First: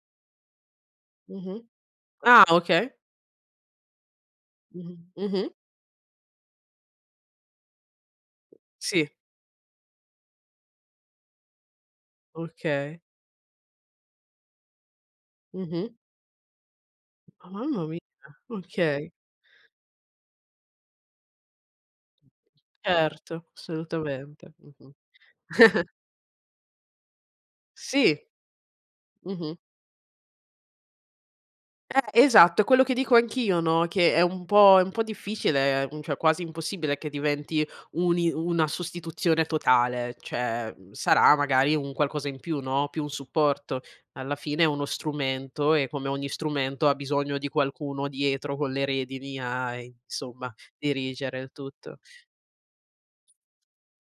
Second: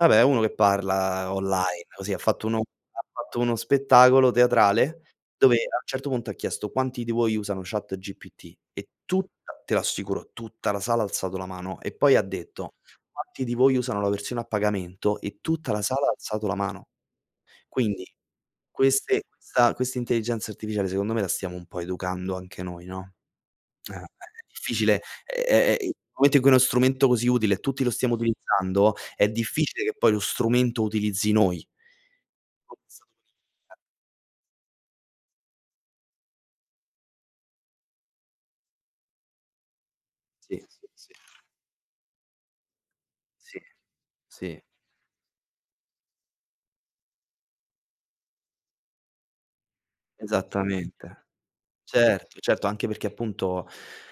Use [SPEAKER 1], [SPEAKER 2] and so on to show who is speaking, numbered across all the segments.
[SPEAKER 1] Vabbè, è uno che parla
[SPEAKER 2] Mh-mh.
[SPEAKER 1] online, così ha
[SPEAKER 2] Ah
[SPEAKER 1] fatto uno
[SPEAKER 2] okay.
[SPEAKER 1] ha fatto uno spettacolo
[SPEAKER 2] Mh-mh.
[SPEAKER 1] teatrale
[SPEAKER 2] Mh-mh.
[SPEAKER 1] dove a un certo punto ha chiesto: "Quanti di voi usano chatGPT?" E
[SPEAKER 2] Sì.
[SPEAKER 1] tutta, te lo assicuro, tutta la sala ha alzato la mano e poi ha detto:
[SPEAKER 2] Okay.
[SPEAKER 1] "Quanti di voi usano la versione a pagamento?" E tutta la
[SPEAKER 2] Mh-mh.
[SPEAKER 1] sala ha alzato la mano!
[SPEAKER 2] Mamma mia!
[SPEAKER 1] Quindi
[SPEAKER 2] Okay.
[SPEAKER 1] queste questa questa intelligenza artificiale secondo me la stiamo un po' educando anche noi, no,
[SPEAKER 2] Certo,
[SPEAKER 1] eh è è
[SPEAKER 2] assolutamente, mh-mh.
[SPEAKER 1] difficile è ehm, nel momento in cui uno strumento così utile e tutti lo stiamo
[SPEAKER 2] Sì.
[SPEAKER 1] utilizzando è
[SPEAKER 2] Mh-mh.
[SPEAKER 1] difficile che poi lo strumento utilizzi noi.
[SPEAKER 2] Eh! Esatto, è quello che dico anch'io,
[SPEAKER 1] [unintelligible]
[SPEAKER 2] no, che è un po' è un po' difficile, ehm, cioè quasi impossibile che diventi un i una sostituzione totale,
[SPEAKER 1] Sì,
[SPEAKER 2] cioè,
[SPEAKER 1] sì,
[SPEAKER 2] ehm,
[SPEAKER 1] sì.
[SPEAKER 2] sarà magari un qualcosa in più, no, più un
[SPEAKER 1] Sì.
[SPEAKER 2] supporto. Alla
[SPEAKER 1] Sì.
[SPEAKER 2] fine è uno strumento e come ogni strumento ha bisogno di qualcuno dietro con le redini a, insomma,
[SPEAKER 1] Esattamente.
[SPEAKER 2] dirigere il tutto.
[SPEAKER 1] Certo, certo, anche perché appunto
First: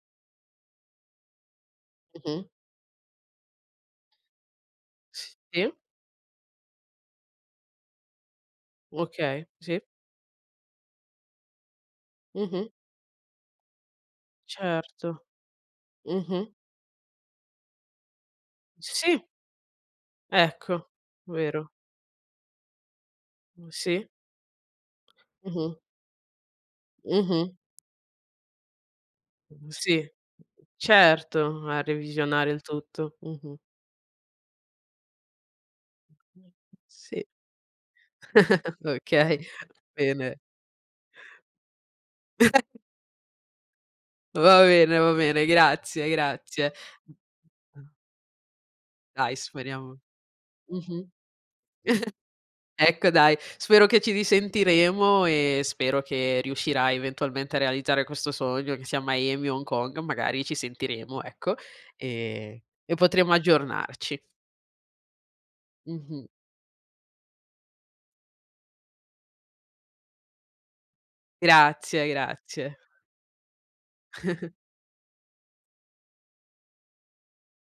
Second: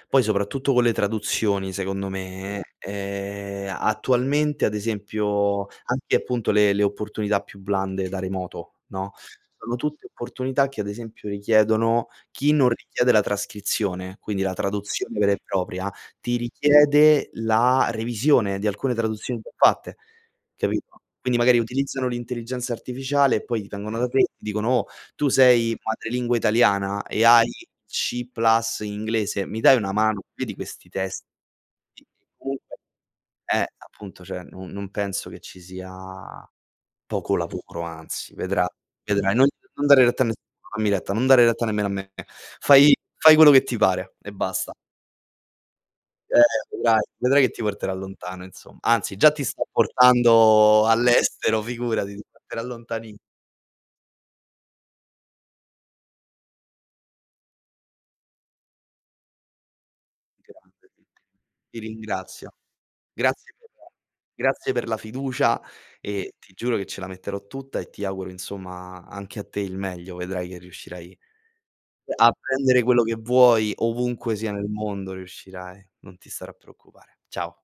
[SPEAKER 1] poi soprattutto con le traduzioni secondo
[SPEAKER 2] Mh-mh.
[SPEAKER 1] me, ehm, attualmente ad esempio
[SPEAKER 2] Sì.
[SPEAKER 1] anche, appunto le le opportunità più blande da remoto, no,
[SPEAKER 2] Okay.
[SPEAKER 1] sono
[SPEAKER 2] Sì
[SPEAKER 1] tutte opportunità che ad esempio richiedono chi
[SPEAKER 2] Mh-mh.
[SPEAKER 1] non richiede la trascrizione, quindi la traduzione
[SPEAKER 2] Certo.
[SPEAKER 1] vera e propria, ti
[SPEAKER 2] Mh-mh.
[SPEAKER 1] richiede la revisione di alcune
[SPEAKER 2] Sì.
[SPEAKER 1] traduzioni già fatte,
[SPEAKER 2] Ecco,
[SPEAKER 1] capito? Quindi magari
[SPEAKER 2] vero.
[SPEAKER 1] utilizzano l'intelligenza artificiale e poi ti vengono
[SPEAKER 2] Sì.
[SPEAKER 1] da te e ti dicono: "Oh tu sei
[SPEAKER 2] Mh-mh.
[SPEAKER 1] di madrelingua italiana e hai
[SPEAKER 2] Mh-mh.
[SPEAKER 1] C plus inglese, mi
[SPEAKER 2] Mhmm,
[SPEAKER 1] dai una
[SPEAKER 2] sì.
[SPEAKER 1] mano? Vedi questi testi?"
[SPEAKER 2] Certo, a
[SPEAKER 1] E
[SPEAKER 2] revisionare il
[SPEAKER 1] comunque
[SPEAKER 2] tutto. Mh-mh.
[SPEAKER 1] eh appunto, cioè, non non penso che ci sia
[SPEAKER 2] [unintelligible] Sì.
[SPEAKER 1] poco lavoro, anzi vedra
[SPEAKER 2] Okay,
[SPEAKER 1] vedrai. Non
[SPEAKER 2] va
[SPEAKER 1] non dare retta a
[SPEAKER 2] bene.
[SPEAKER 1] nessuno. Dammi retta, non dare retta nemmeno a me. Fai fai quello che ti pare e
[SPEAKER 2] Va
[SPEAKER 1] basta.
[SPEAKER 2] bene, va bene, grazie,
[SPEAKER 1] Eh,
[SPEAKER 2] grazie.
[SPEAKER 1] vedrai, vedrai che ti porterà lontano insom anzi, già
[SPEAKER 2] Dai
[SPEAKER 1] ti sta
[SPEAKER 2] speriamo.
[SPEAKER 1] portando
[SPEAKER 2] Mh-mh.
[SPEAKER 1] all'estero, figurati, ti porterà
[SPEAKER 2] Ecco
[SPEAKER 1] lontanissi
[SPEAKER 2] dai, spero che ci risentiremo e spero che riuscirai eventualmente a realizzare questo sogno, che sia a Miami o Hong Kong, magari
[SPEAKER 1] Grande
[SPEAKER 2] ci
[SPEAKER 1] [unintelligible]
[SPEAKER 2] sentiremo, ecco,
[SPEAKER 1] ti ringrazio.
[SPEAKER 2] e e potremo
[SPEAKER 1] Grazie per
[SPEAKER 2] aggiornarci.
[SPEAKER 1] grazie per la fiducia
[SPEAKER 2] Mh-mh.
[SPEAKER 1] e ti giuro che ce la metterò tutta e ti auguro insomma anche a te il meglio. Vedrai che riuscirai
[SPEAKER 2] Grazie,
[SPEAKER 1] a
[SPEAKER 2] grazie.
[SPEAKER 1] prendere quello che vuoi, ovunque sia nel mondo riuscirai. Non ti stare a preoccupare. Ciao.